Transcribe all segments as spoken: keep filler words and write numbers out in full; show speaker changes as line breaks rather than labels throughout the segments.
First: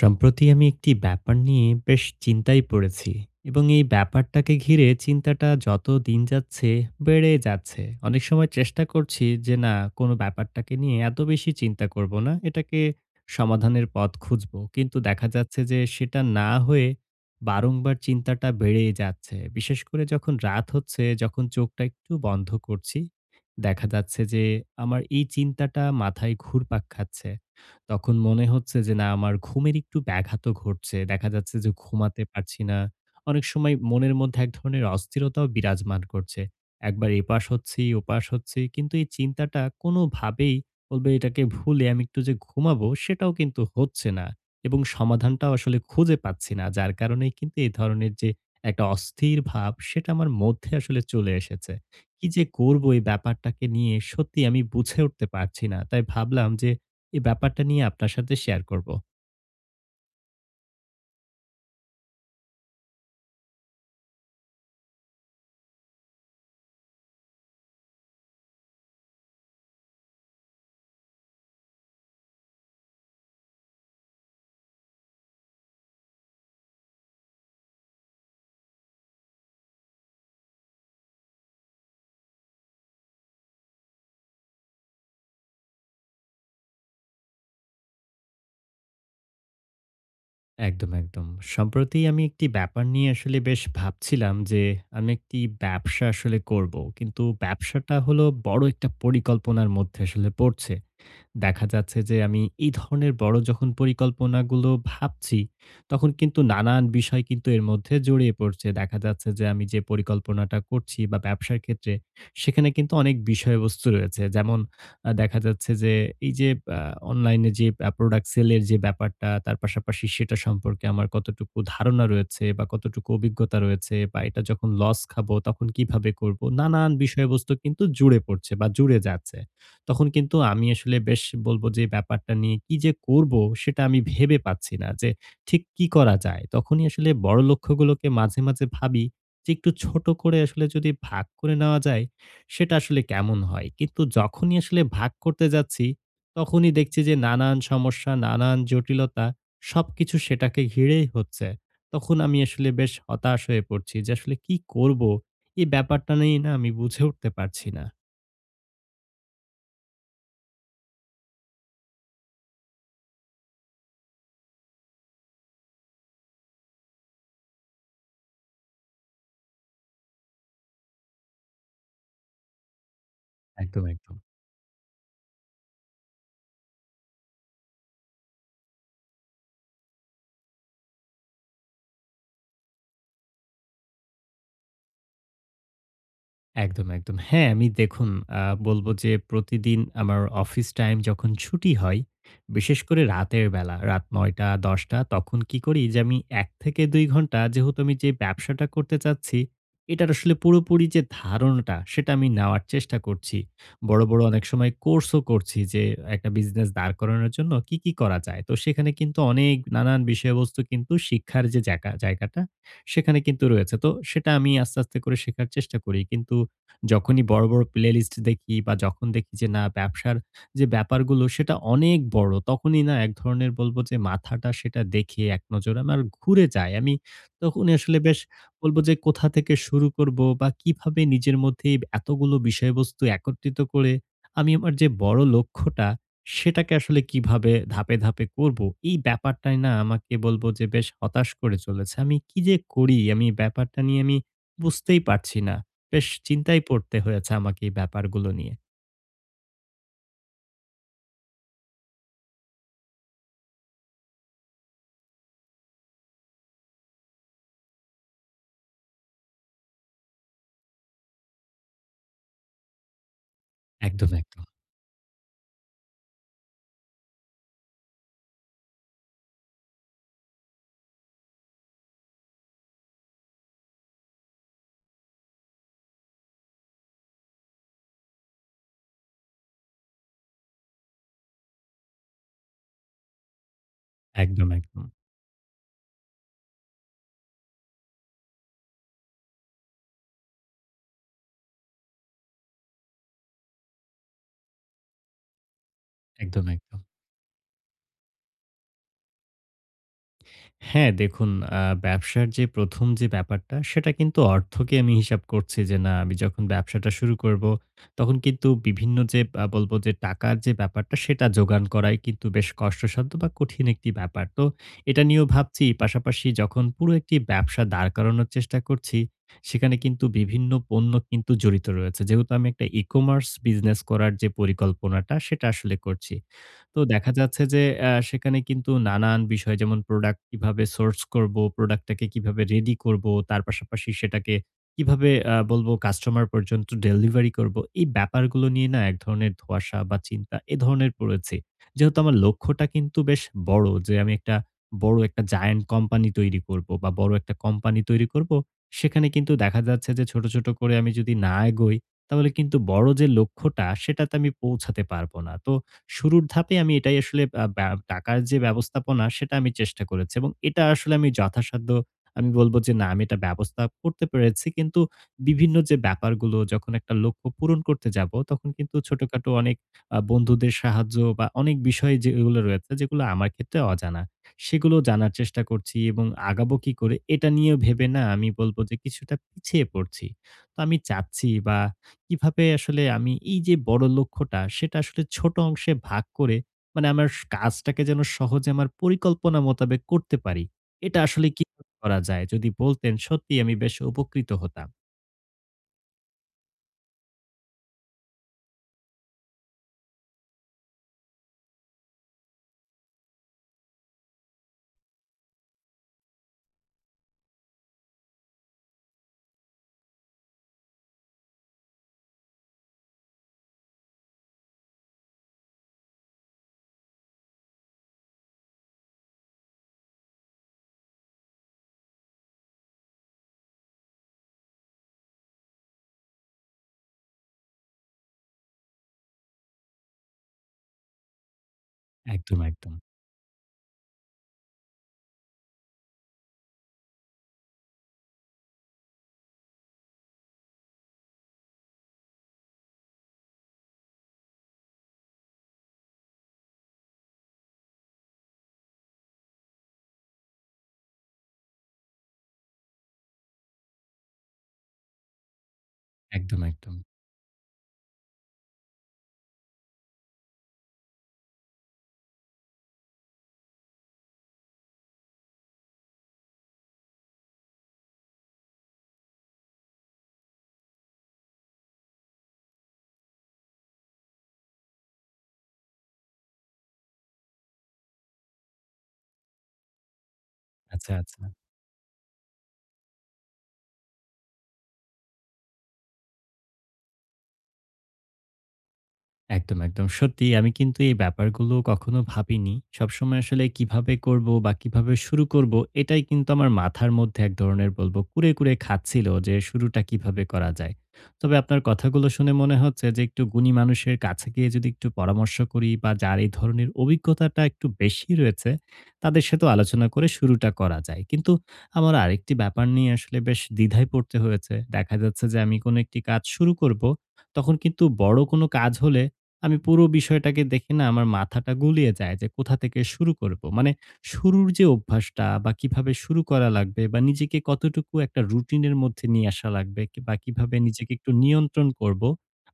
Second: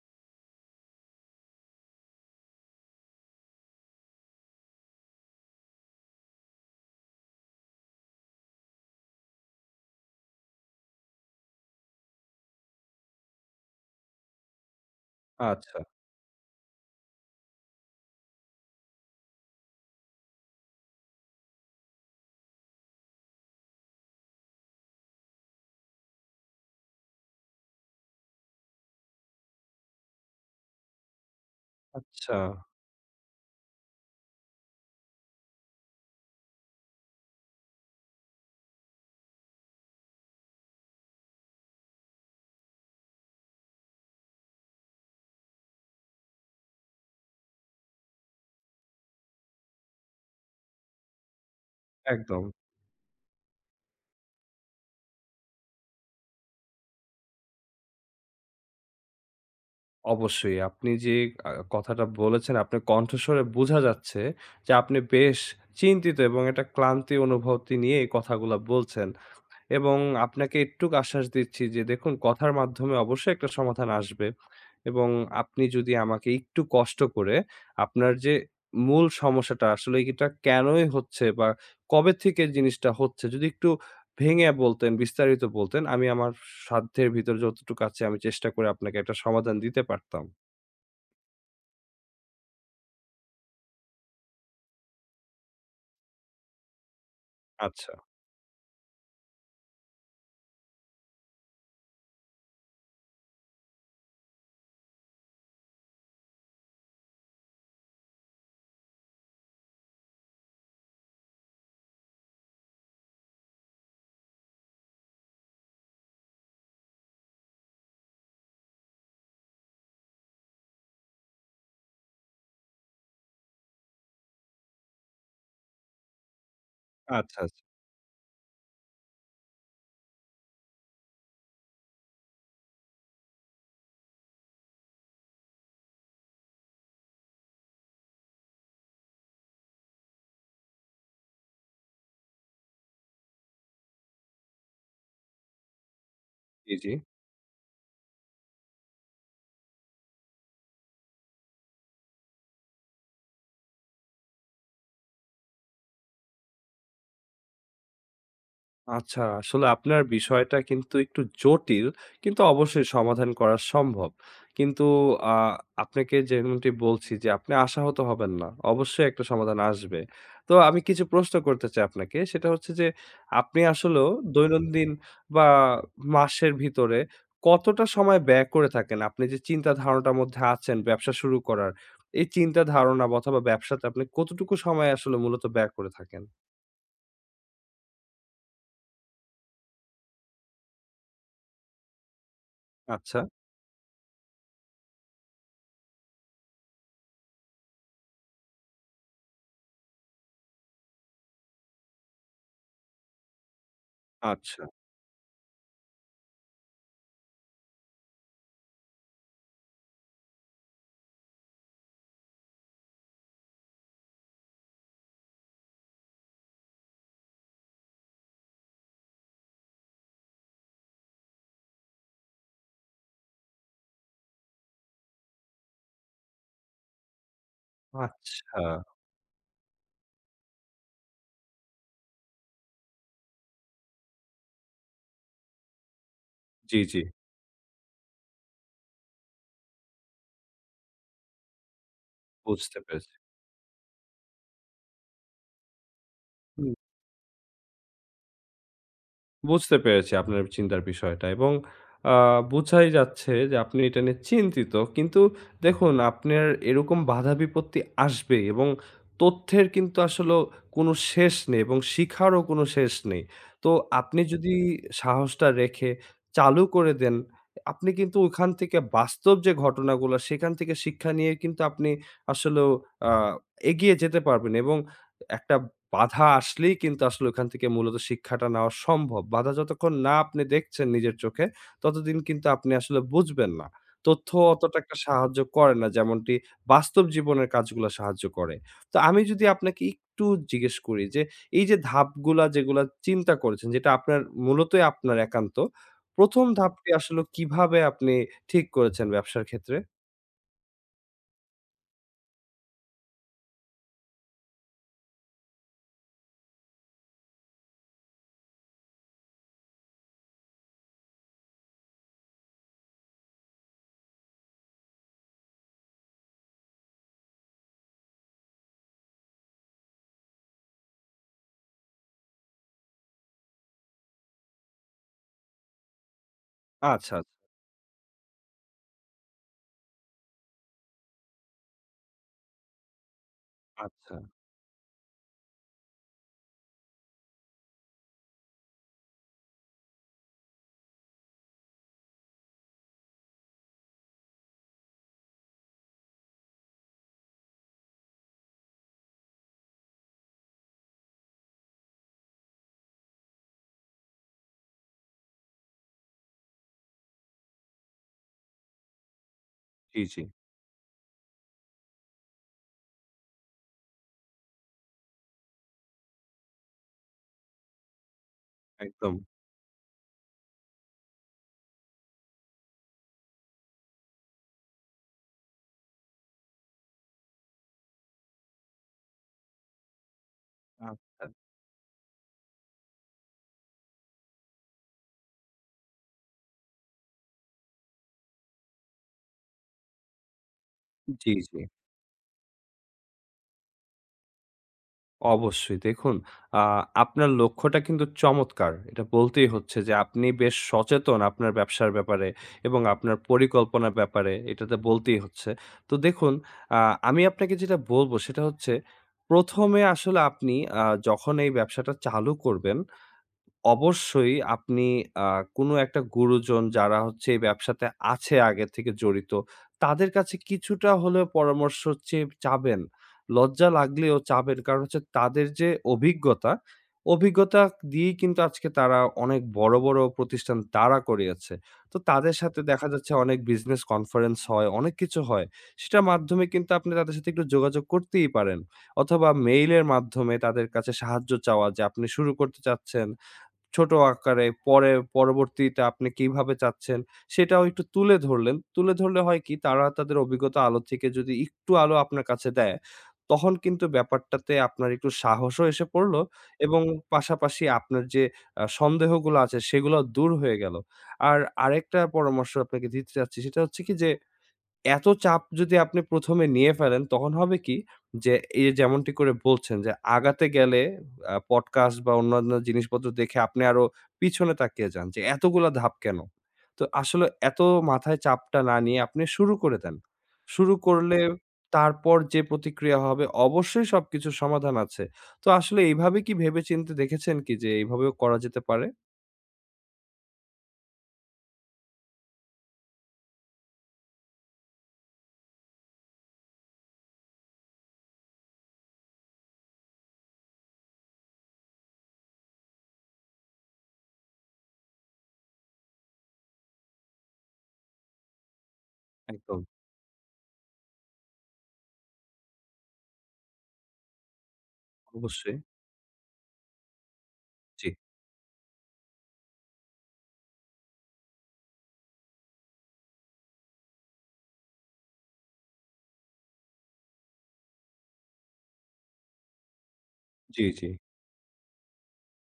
সম্প্রতি আমি একটি ব্যাপার নিয়ে বেশ চিন্তায় পড়েছি এবং এই ব্যাপারটাকে ঘিরে চিন্তাটা যত দিন যাচ্ছে বেড়ে যাচ্ছে। অনেক সময় চেষ্টা করছি যে না কোনো ব্যাপারটাকে নিয়ে এত বেশি চিন্তা করব না। এটাকে সমাধানের পথ খুঁজবো। কিন্তু দেখা যাচ্ছে
আচ্ছা,
যে সেটা না হয়ে বারংবার চিন্তাটা বেড়েই যাচ্ছে। বিশেষ করে যখন রাত হচ্ছে, যখন চোখটা একটু বন্ধ করছি, দেখা যাচ্ছে যে আমার এই চিন্তাটা মাথায় ঘুরপাক খাচ্ছে। তখন মনে হচ্ছে যে না আমার ঘুমের একটু ব্যাঘাতও ঘটছে। দেখা যাচ্ছে যে ঘুমাতে
আচ্ছা।
পারছি না। অনেক সময় মনের মধ্যে এক ধরনের অস্থিরতাও বিরাজমান করছে। একবার এপাশ হচ্ছি, ওপাশ হচ্ছি। কিন্তু এই চিন্তাটা কোনোভাবেই বলবে এটাকে ভুলে আমি একটু যে ঘুমাবো সেটাও কিন্তু হচ্ছে না এবং সমাধানটাও আসলে খুঁজে পাচ্ছি না। যার কারণেই কিন্তু এই ধরনের যে একটা অস্থির ভাব সেটা আমার মধ্যে আসলে চলে এসেছে। কি যে
একদম।
করব এই ব্যাপারটাকে নিয়ে সত্যিই আমি বুঝে উঠতে পারছি না। তাই ভাবলাম যে এই ব্যাপারটা নিয়ে আপনার সাথে শেয়ার করব।
অবশ্যই। আপনি যে আ কথাটা বলেছেন আপনার কণ্ঠস্বরে বোঝা যাচ্ছে যে আপনি বেশ চিন্তিত এবং একটা ক্লান্তি অনুভূতি নিয়ে এই কথাগুলা বলছেন। এবং আপনাকে একটুক আশ্বাস দিচ্ছি যে দেখুন কথার মাধ্যমে অবশ্যই একটা সমাধান আসবে। এবং আপনি যদি আমাকে একটু কষ্ট করে আপনার যে মূল সমস্যাটা আসলে এটা কেনই হচ্ছে বা কবে থেকে জিনিসটা হচ্ছে যদি একটু ভেঙে বলতেন, বিস্তারিত বলতেন আমি আমার সাধ্যের ভিতর যতটুকু আছে আমি চেষ্টা করে আপনাকে একটা সমাধান দিতে পারতাম।
একদম, একদম। সম্প্রতি আমি একটি ব্যাপার নিয়ে আসলে বেশ ভাবছিলাম যে, আমি একটি ব্যবসা আসলে করব। কিন্তু
আচ্ছা,
ব্যবসাটা হলো বড় একটা পরিকল্পনার মধ্যে আসলে পড়ছে। দেখা যাচ্ছে যে আমি এই ধরনের বড় যখন পরিকল্পনাগুলো ভাবছি, তখন কিন্তু নানান বিষয় কিন্তু এর মধ্যে জড়িয়ে পড়ছে। দেখা যাচ্ছে যে আমি যে পরিকল্পনাটা করছি বা ব্যবসার ক্ষেত্রে, সেখানে কিন্তু অনেক বিষয়বস্তু রয়েছে। যেমন আ দেখা যাচ্ছে যে এই যে আ অনলাইনে যে আ প্রোডাক্ট সেলের যে ব্যাপারটা, তার পাশাপাশি সেটা সম্পর্কে আমার কতটুকু ধারণা রয়েছে বা কতটুকু অভিজ্ঞতা রয়েছে বা এটা যখন লস খাবো তখন কিভাবে করব? নানান
আচ্ছা,
বিষয়বস্তু
আচ্ছা।
কিন্তু জুড়ে পড়ছে বা জুড়ে যাচ্ছে। তখন কিন্তু আমি আসলে বেশ বলব যে ব্যাপারটা নিয়ে কি যে করব সেটা আমি ভেবে পাচ্ছি না যে ঠিক কি করা যায়। তখনই আসলে বড় লক্ষ্যগুলোকে মাঝে, মাঝে ভাবি যে একটু ছোট করে আসলে যদি ভাগ করে নেওয়া যায় সেটা আসলে কেমন হয়। কিন্তু যখনই আসলে ভাগ করতে যাচ্ছি তখনই
জি, জি।
দেখছি যে নানান সমস্যা, নানান জটিলতা সবকিছু সেটাকে ঘিরেই হচ্ছে। তখন আমি আসলে বেশ হতাশ হয়ে পড়ছি যে আসলে কি করব? এই ব্যাপারটা নিয়ে না আমি বুঝে উঠতে পারছি না।
আচ্ছা, আসলে আপনার বিষয়টা কিন্তু একটু জটিল, কিন্তু অবশ্যই সমাধান করা সম্ভব। কিন্তু আ আপনাকে যেমনটি বলছি যে আপনি আশাহত হবেন না। অবশ্যই একটা সমাধান আসবে। তো আমি কিছু প্রশ্ন করতে চাই আপনাকে। সেটা হচ্ছে যে আপনি
একদম,
আসলেও
একদম।
দৈনন্দিন বা মাসের ভিতরে কতটা সময় ব্যয় করে থাকেন? আপনি যে চিন্তা ধারণাটার মধ্যে আছেন ব্যবসা শুরু করার, এই চিন্তা ধারণা বা অথবা ব্যবসাতে আপনি কতটুকু সময় আসলে মূলত ব্যয় করে থাকেন?
একদম, একদম। হ্যাঁ, আমি দেখুন আ বলব যে প্রতিদিন আমার অফিস টাইম যখন ছুটি হয়, বিশেষ করে
আচ্ছা,
রাতের বেলা, রাত নয়টা থেকে দশটা তখন কি করি যে আমি এক থেকে দুই ঘন্টা যেহেতু আমি যে ব্যবসাটা করতে চাচ্ছি, এটার আসলে পুরোপুরি যে ধারণাটা সেটা আমি নেওয়ার চেষ্টা করছি। বড়, বড় অনেক
আচ্ছা,
সময় কোর্সও করছি যে একটা বিজনেস দাঁড় করানোর জন্য কি, কি করা যায়। তো সেখানে কিন্তু অনেক নানান বিষয়বস্তু কিন্তু শিক্ষার যে জায়গা জায়গাটা সেখানে কিন্তু রয়েছে। তো সেটা আমি আস্তে, আস্তে করে শেখার চেষ্টা করি। কিন্তু যখনই বড়, বড় প্লেলিস্ট দেখি বা যখন দেখি যে না ব্যবসার যে ব্যাপারগুলো সেটা অনেক বড়, তখনই না এক ধরনের বলবো যে মাথাটা সেটা দেখে এক নজরে আমার ঘুরে যায়। আমি তখনই আসলে বেশ
আচ্ছা।
বলবো যে কোথা থেকে শুরু করব বা কিভাবে নিজের মধ্যে এতগুলো বিষয়বস্তু একত্রিত করে আমি আমার যে বড় লক্ষ্যটা সেটাকে
জি, জি।
আসলে কিভাবে ধাপে, ধাপে করব? এই ব্যাপারটাই না আমাকে বলবো যে বেশ হতাশ করে চলেছে। আমি কি যে
বুঝতে
করি
পেরেছি।
আমি এই ব্যাপারটা নিয়ে আমি বুঝতেই পারছি না। বেশ চিন্তায়
হুম,
পড়তে হয়েছে আমাকে এই ব্যাপারগুলো নিয়ে।
বুঝতে পেরেছি আপনার চিন্তার বিষয়টা এবং আ বুঝাই যাচ্ছে যে আপনি এটা নিয়ে চিন্তিত। কিন্তু দেখুন আপনার এরকম বাধা বিপত্তি আসবে এবং তথ্যের কিন্তু আসলেও কোনো শেষ নেই এবং শিখারও কোনো শেষ নেই। তো
একদম,
আপনি
একদম।
যদি সাহসটা রেখে চালু করে দেন, আপনি কিন্তু ওখান থেকে বাস্তব যে ঘটনাগুলো সেখান থেকে শিক্ষা নিয়ে কিন্তু আপনি আসলেও আ এগিয়ে যেতে পারবেন এবং একটা বাধা আসলেই কিন্তু আসলে ওখান থেকে মূলত শিক্ষাটা নেওয়া সম্ভব। বাধা যতক্ষণ না আপনি দেখছেন নিজের চোখে, ততদিন কিন্তু আপনি আসলে বুঝবেন না। তথ্য
একদম,
অতটা
একদম।
একটা সাহায্য করে না, যেমনটি বাস্তব জীবনের কাজগুলা সাহায্য করে। তো আমি যদি আপনাকে একটু জিজ্ঞেস করি যে, এই যে ধাপগুলা যেগুলা চিন্তা করেছেন, যেটা আপনার মূলতই আপনার একান্ত,
একদম,
প্রথম
একদম।
ধাপটি আসলে কিভাবে আপনি ঠিক করেছেন ব্যবসার ক্ষেত্রে?
হ্যাঁ, দেখুন আ ব্যবসার যে ১ম যে ব্যাপারটা সেটা কিন্তু অর্থকে আমি হিসাব করছি যে না আমি যখন ব্যবসাটা শুরু করব তখন কিন্তু বিভিন্ন যে আ বলব যে টাকার যে ব্যাপারটা সেটা জোগান করাই কিন্তু বেশ কষ্টসাধ্য বা কঠিন একটি ব্যাপার। তো এটা নিয়েও ভাবছি পাশাপাশি যখন পুরো একটি ব্যবসা দাঁড় করানোর চেষ্টা করছি, সেখানে কিন্তু বিভিন্ন পণ্য কিন্তু জড়িত রয়েছে। যেহেতু আমি একটা ই-কমার্স বিজনেস করার যে পরিকল্পনাটা সেটা আসলে করছি। তো দেখা
আচ্ছা, আচ্ছা,
যাচ্ছে যে অ্যা সেখানে কিন্তু নানান বিষয় যেমন প্রোডাক্ট কিভাবে সোর্স করব, প্রোডাক্টটাকে কিভাবে রেডি করব, তার পাশাপাশি
আচ্ছা।
সেটাকে কিভাবে আ বলবো কাস্টমার পর্যন্ত ডেলিভারি করব। এই ব্যাপারগুলো নিয়ে না এক ধরনের ধোঁয়াশা বা চিন্তা এ ধরনের পড়েছি। যেহেতু আমার লক্ষ্যটা কিন্তু বেশ বড় যে আমি একটা বড় একটা জায়ান্ট কোম্পানি তৈরি করব বা বড় একটা কোম্পানি তৈরি করব। সেখানে কিন্তু দেখা যাচ্ছে যে ছোট, ছোট করে আমি যদি না এগোই তাহলে কিন্তু বড় যে লক্ষ্যটা সেটাতে আমি পৌঁছাতে পারব না। তো শুরুর ধাপে আমি এটাই আসলে আ ব্যা টাকার যে ব্যবস্থাপনা সেটা আমি চেষ্টা
জি,
করেছি
জি।
এবং এটা আসলে আমি যথাসাধ্য আমি বলব যে না আমি এটা ব্যবস্থা করতে পেরেছি। কিন্তু বিভিন্ন যে ব্যাপারগুলো যখন একটা লক্ষ্য পূরণ করতে যাব তখন কিন্তু
একদম।
ছোটখাটো অনেক আ বন্ধুদের সাহায্য বা অনেক বিষয় যেগুলো রয়েছে যেগুলো আমার ক্ষেত্রে অজানা। সেগুলো জানার চেষ্টা করছি এবং আগাবো কি করে এটা নিয়েও ভেবে না আমি বলব যে কিছুটা পিছিয়ে পড়ছি। তো আমি
আচ্ছা।
চাচ্ছি বা কিভাবে আসলে আমি এই যে বড় লক্ষ্যটা সেটা আসলে ছোট অংশে ভাগ করে মানে আমার স কাজটাকে যেন সহজে আমার পরিকল্পনা মোতাবেক করতে পারি। এটা আসলে
জি, জি।
কিভাবে করা যায়? যদি বলতেন সত্যিই আমি বেশ উপকৃত হতাম।
অবশ্যই। দেখুন, আ আপনার লক্ষ্যটা কিন্তু চমৎকার। এটা বলতেই হচ্ছে যে আপনি বেশ সচেতন আপনার ব্যবসার ব্যাপারে এবং আপনার পরিকল্পনার ব্যাপারে। এটা তো বলতেই হচ্ছে। তো দেখুন, আ আমি আপনাকে যেটা বলব সেটা হচ্ছে প্রথম এ আসলে আপনি আ যখন এই ব্যবসাটা চালু করবেন অবশ্যই আপনি আ কোনো একটা গুরুজন যারা হচ্ছে এই ব্যবসাতে আছে আগে থেকে জড়িত, তাদের কাছে কিছুটা হলেও পরামর্শ চেয়ে চাবেন। লজ্জা লাগলেও চাবেন। কারণ হচ্ছে তাদের যে অভিজ্ঞতা, অভিজ্ঞতা দিয়েই কিন্তু আজকে তারা অনেক বড়, বড় প্রতিষ্ঠান দাঁড়া করিয়েছে। তো তাদের
একদম,
সাথে
একদম।
দেখা যাচ্ছে অনেক বিজনেস কনফারেন্স হয়, অনেক কিছু হয়। সেটার মাধ্যমে কিন্তু আপনি তাদের সাথে একটু যোগাযোগ করতেই পারেন। অথবা মেইলের মাধ্যমে তাদের কাছে সাহায্য চাওয়া যে আপনি শুরু করতে চাচ্ছেন। ছোট আকারে পরে পরবর্তীতে আপনি কিভাবে চাচ্ছেন সেটাও একটু তুলে ধরলেন। তুলে ধরলে হয় কি তারা তাদের অভিজ্ঞতা আলো থেকে যদি একটু আলো আপনার কাছে দেয়, তখন কিন্তু ব্যাপারটাতে আপনার একটু সাহসও এসে পড়লো
একদম, একদম।
এবং পাশাপাশি আপনার যে আ সন্দেহগুলো আছে সেগুলাও দূর হয়ে গেল। আর আরেকটা পরামর্শ আপনাকে দিতে চাচ্ছি সেটা হচ্ছে কি যে এত চাপ যদি আপনি প্রথম এ নিয়ে ফেলেন, তখন হবে কি? যে এই যে যেমনটি করে বলছেন যে আগাতে গেলে আ পডকাস্ট বা অন্যান্য জিনিসপত্র দেখে আপনি আরো পিছনে তাকিয়ে যান যে এতগুলা ধাপ কেন? তো আসলে এত মাথায় চাপটা না নিয়ে আপনি শুরু করে দেন। শুরু
আচ্ছা,
করলে
আচ্ছা।
তারপর যে প্রতিক্রিয়া হবে অবশ্যই সবকিছুর সমাধান আছে। তো আসলে এইভাবে কি ভেবেচিন্তে দেখেছেন কি যে এইভাবেও করা যেতে পারে?
একদম, একদম। সত্যিই আমি কিন্তু এই ব্যাপারগুলো কখনো ভাবিনি। সবসময় আসলে কিভাবে করব বা কিভাবে শুরু করব, এটাই কিন্তু আমার মাথার মধ্যে এক ধরনের বলবো কুরে, কুরে খাচ্ছিল যে শুরুটা কিভাবে করা যায়। তবে আপনার কথাগুলো শুনে মনে হচ্ছে যে একটু গুণী মানুষের কাছে গিয়ে যদি একটু পরামর্শ করি বা যার এই ধরনের অভিজ্ঞতাটা একটু বেশি রয়েছে, তাদের সাথেও
একদম
আলোচনা করে শুরুটা করা যায়। কিন্তু আমার আরেকটি ব্যাপার নিয়ে আসলে বেশ দ্বিধায় পড়তে হয়েছে। দেখা যাচ্ছে যে
অবশ্যই।
আমি কোনো একটি কাজ শুরু করব, তখন কিন্তু
জি,
বড় কোনো কাজ হলে আমি পুরো বিষয়টাকে দেখে না আমার মাথাটা গুলিয়ে যায় যে কোথা থেকে শুরু করব। মানে শুরুর যে অভ্যাসটা বা কিভাবে শুরু করা লাগবে বা নিজেকে কতটুকু একটা রুটিনের মধ্যে নিয়ে আসা লাগবে কি- বা কিভাবে
জি, জি।
নিজেকে একটু নিয়ন্ত্রণ করব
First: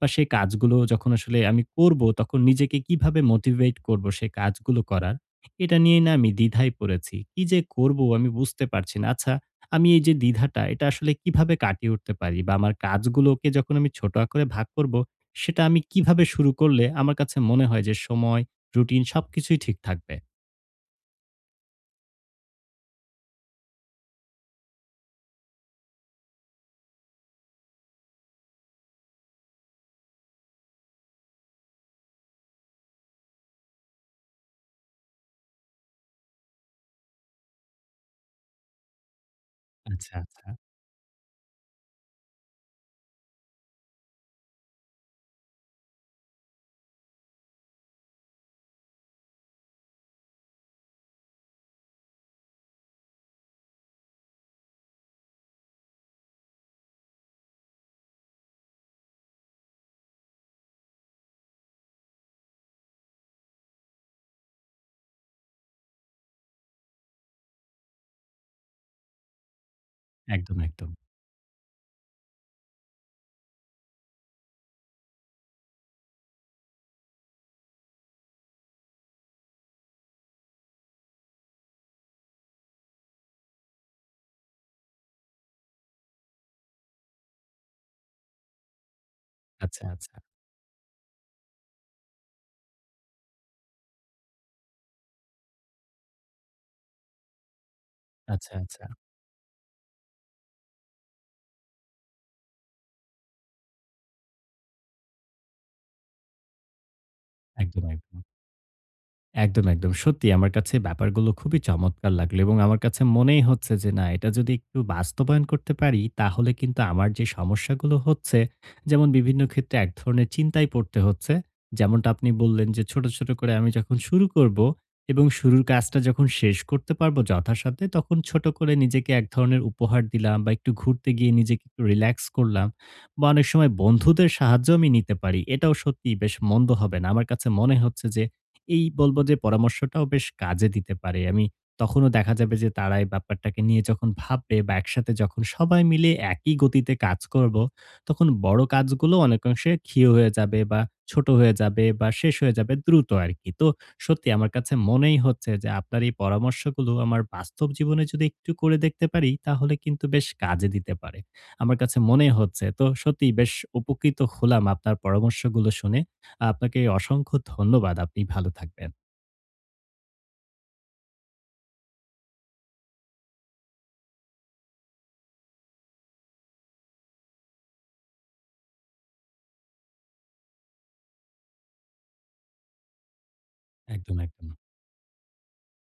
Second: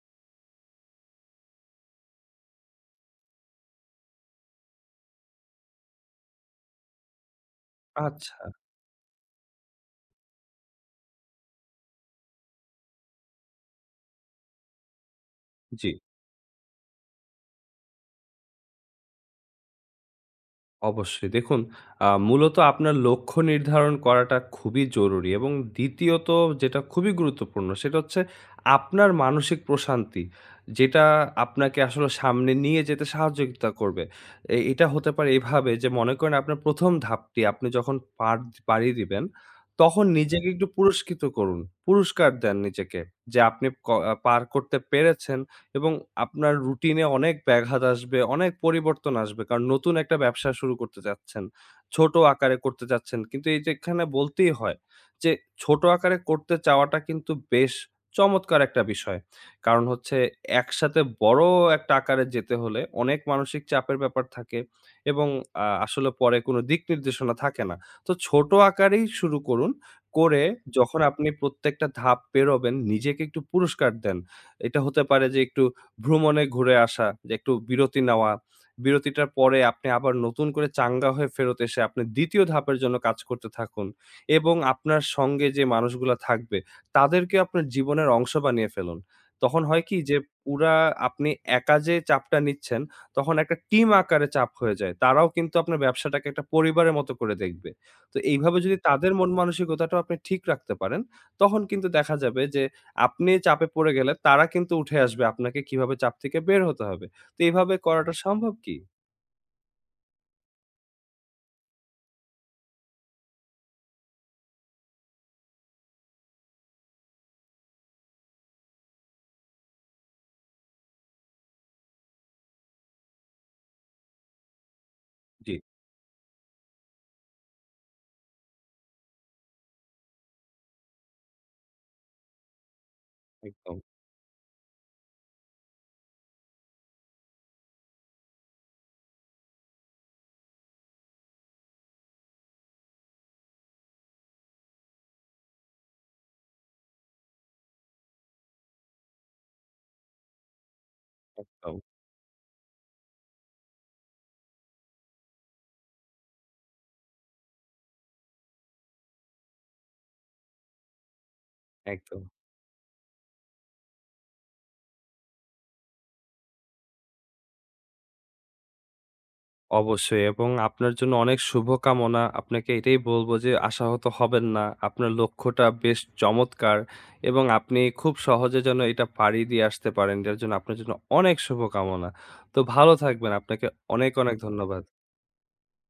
বা সেই কাজগুলো যখন আসলে আমি করব তখন নিজেকে কিভাবে মোটিভেট করব সেই কাজগুলো করার এটা নিয়ে না আমি দ্বিধায় পড়েছি কি যে করব আমি
আচ্ছা,
বুঝতে পারছি না। আচ্ছা, আমি এই যে দ্বিধাটা এটা আসলে কিভাবে কাটিয়ে উঠতে পারি বা আমার কাজগুলোকে যখন আমি ছোট আকারে ভাগ করব সেটা আমি
জি।
কিভাবে শুরু করলে আমার কাছে মনে হয় যে সময়, রুটিন সবকিছুই ঠিক থাকবে?
অবশ্যই। দেখুন আ মূলত আপনার লক্ষ্য নির্ধারণ করাটা খুবই জরুরি এবং দ্বিতীয়ত যেটা খুবই গুরুত্বপূর্ণ সেটা হচ্ছে আপনার মানসিক প্রশান্তি। যেটা আপনাকে আসলে সামনে নিয়ে যেতে সাহায্যিতা করবে। এ এটা হতে পারে এভাবে যে মনে করেন আপনার প্রথম ধাপটি আপনি যখন পার পাড়ি দিবেন, তখন
আচ্ছা,
নিজেকে
আচ্ছা।
একটু পুরস্কৃত করুন। পুরস্কার দেন নিজেকে যে আপনি ক আহ, পার করতে পেরেছেন। এবং আপনার রুটিনে অনেক ব্যাঘাত আসবে, অনেক পরিবর্তন আসবে। কারণ নতুন একটা ব্যবসা শুরু করতে চাচ্ছেন। ছোট আকারে করতে চাচ্ছেন। কিন্তু এই যে এখানে বলতেই হয় যে ছোট আকারে করতে চাওয়াটা কিন্তু বেশ চমৎকার একটা বিষয়। কারণ হচ্ছে একসাথে বড় একটা আকারে যেতে হলে অনেক মানসিক চাপের ব্যাপার থাকে এবং আ আসলে পরে কোনো দিক নির্দেশনা থাকে না। তো ছোট আকারেই শুরু করুন। করে
একদম, একদম।
যখন আপনি প্রত্যেকটা ধাপ পেরোবেন নিজেকে একটু পুরস্কার দেন। এটা হতে পারে যে একটু ভ্রমণে ঘুরে আসা, যে একটু বিরতি নেওয়া। বিরতিটার পরে আপনি আবার নতুন করে চাঙ্গা হয়ে ফেরত এসে আপনি দ্বিতীয় ধাপের জন্য কাজ করতে থাকুন এবং আপনার সঙ্গে যে মানুষগুলা থাকবে তাদেরকে আপনার জীবনের অংশ বানিয়ে ফেলুন। তখন
আচ্ছা,
হয় কি
আচ্ছা।
যে পুরা আপনি একা যে চাপটা নিচ্ছেন তখন একটা টিম আকারে চাপ হয়ে যায়। তারাও কিন্তু আপনার ব্যবসাটাকে একটা পরিবারের মতো করে দেখবে। তো
আচ্ছা,
এইভাবে যদি
আচ্ছা।
তাদের মন মানসিকতাটাও আপনি ঠিক রাখতে পারেন তখন কিন্তু দেখা যাবে যে আপনি চাপে পড়ে গেলে তারা কিন্তু উঠে আসবে। আপনাকে কিভাবে চাপ থেকে বের হতে হবে। তো এভাবে
একদম,
করাটা
একদম।
সম্ভব কি?
একদম, একদম। সত্যি আমার কাছে ব্যাপারগুলো খুবই চমৎকার লাগলো এবং আমার কাছে মনেই হচ্ছে যে না এটা যদি একটু বাস্তবায়ন করতে পারি তাহলে কিন্তু আমার যে সমস্যাগুলো হচ্ছে যেমন বিভিন্ন ক্ষেত্রে এক ধরনের চিন্তায় পড়তে হচ্ছে। যেমনটা আপনি বললেন যে ছোট, ছোট করে আমি যখন শুরু করব এবং
জি,
শুরুর কাজটা যখন শেষ করতে পারবো যথাসাধ্যে তখন ছোট করে নিজেকে এক ধরনের উপহার দিলাম বা একটু ঘুরতে গিয়ে নিজেকে একটু রিল্যাক্স করলাম বা অনেক সময়
একদম,
বন্ধুদের সাহায্য আমি নিতে পারি। এটাও সত্যিই বেশ মন্দ হবে না। আমার কাছে মনে হচ্ছে যে এই বলব যে পরামর্শটাও বেশ কাজে দিতে পারে। আমি তখনও দেখা যাবে যে তারা এই ব্যাপারটাকে নিয়ে যখন ভাববে বা একসাথে যখন সবাই মিলে একই গতিতে কাজ করব, তখন বড় কাজগুলো অনেকাংশে ক্ষীয় হয়ে যাবে বা ছোট হয়ে
একদম,
যাবে বা শেষ হয়ে যাবে দ্রুত আরকি। তো সত্যি আমার কাছে মনেই হচ্ছে যে আপনার এই পরামর্শগুলো আমার বাস্তব জীবনে যদি একটু করে দেখতে পারি, তাহলে কিন্তু বেশ কাজে দিতে পারে। আমার কাছে
একদম।
মনে হচ্ছে। তো সত্যিই বেশ উপকৃত হলাম আপনার পরামর্শগুলো শুনে। আপনাকে অসংখ্য ধন্যবাদ। আপনি ভালো থাকবেন।
অবশ্যই এবং আপনার জন্য অনেক শুভকামনা। আপনাকে এটাই বলব যে আশাহত হবেন না। আপনার লক্ষ্যটা বেশ চমৎকার এবং আপনি খুব সহজে যেন এটা পাড়ি দিয়ে আসতে পারেন। এটার জন্য আপনার জন্য অনেক শুভকামনা। তো ভালো থাকবেন। আপনাকে অনেক,
একদম,
অনেক
একদম।
ধন্যবাদ।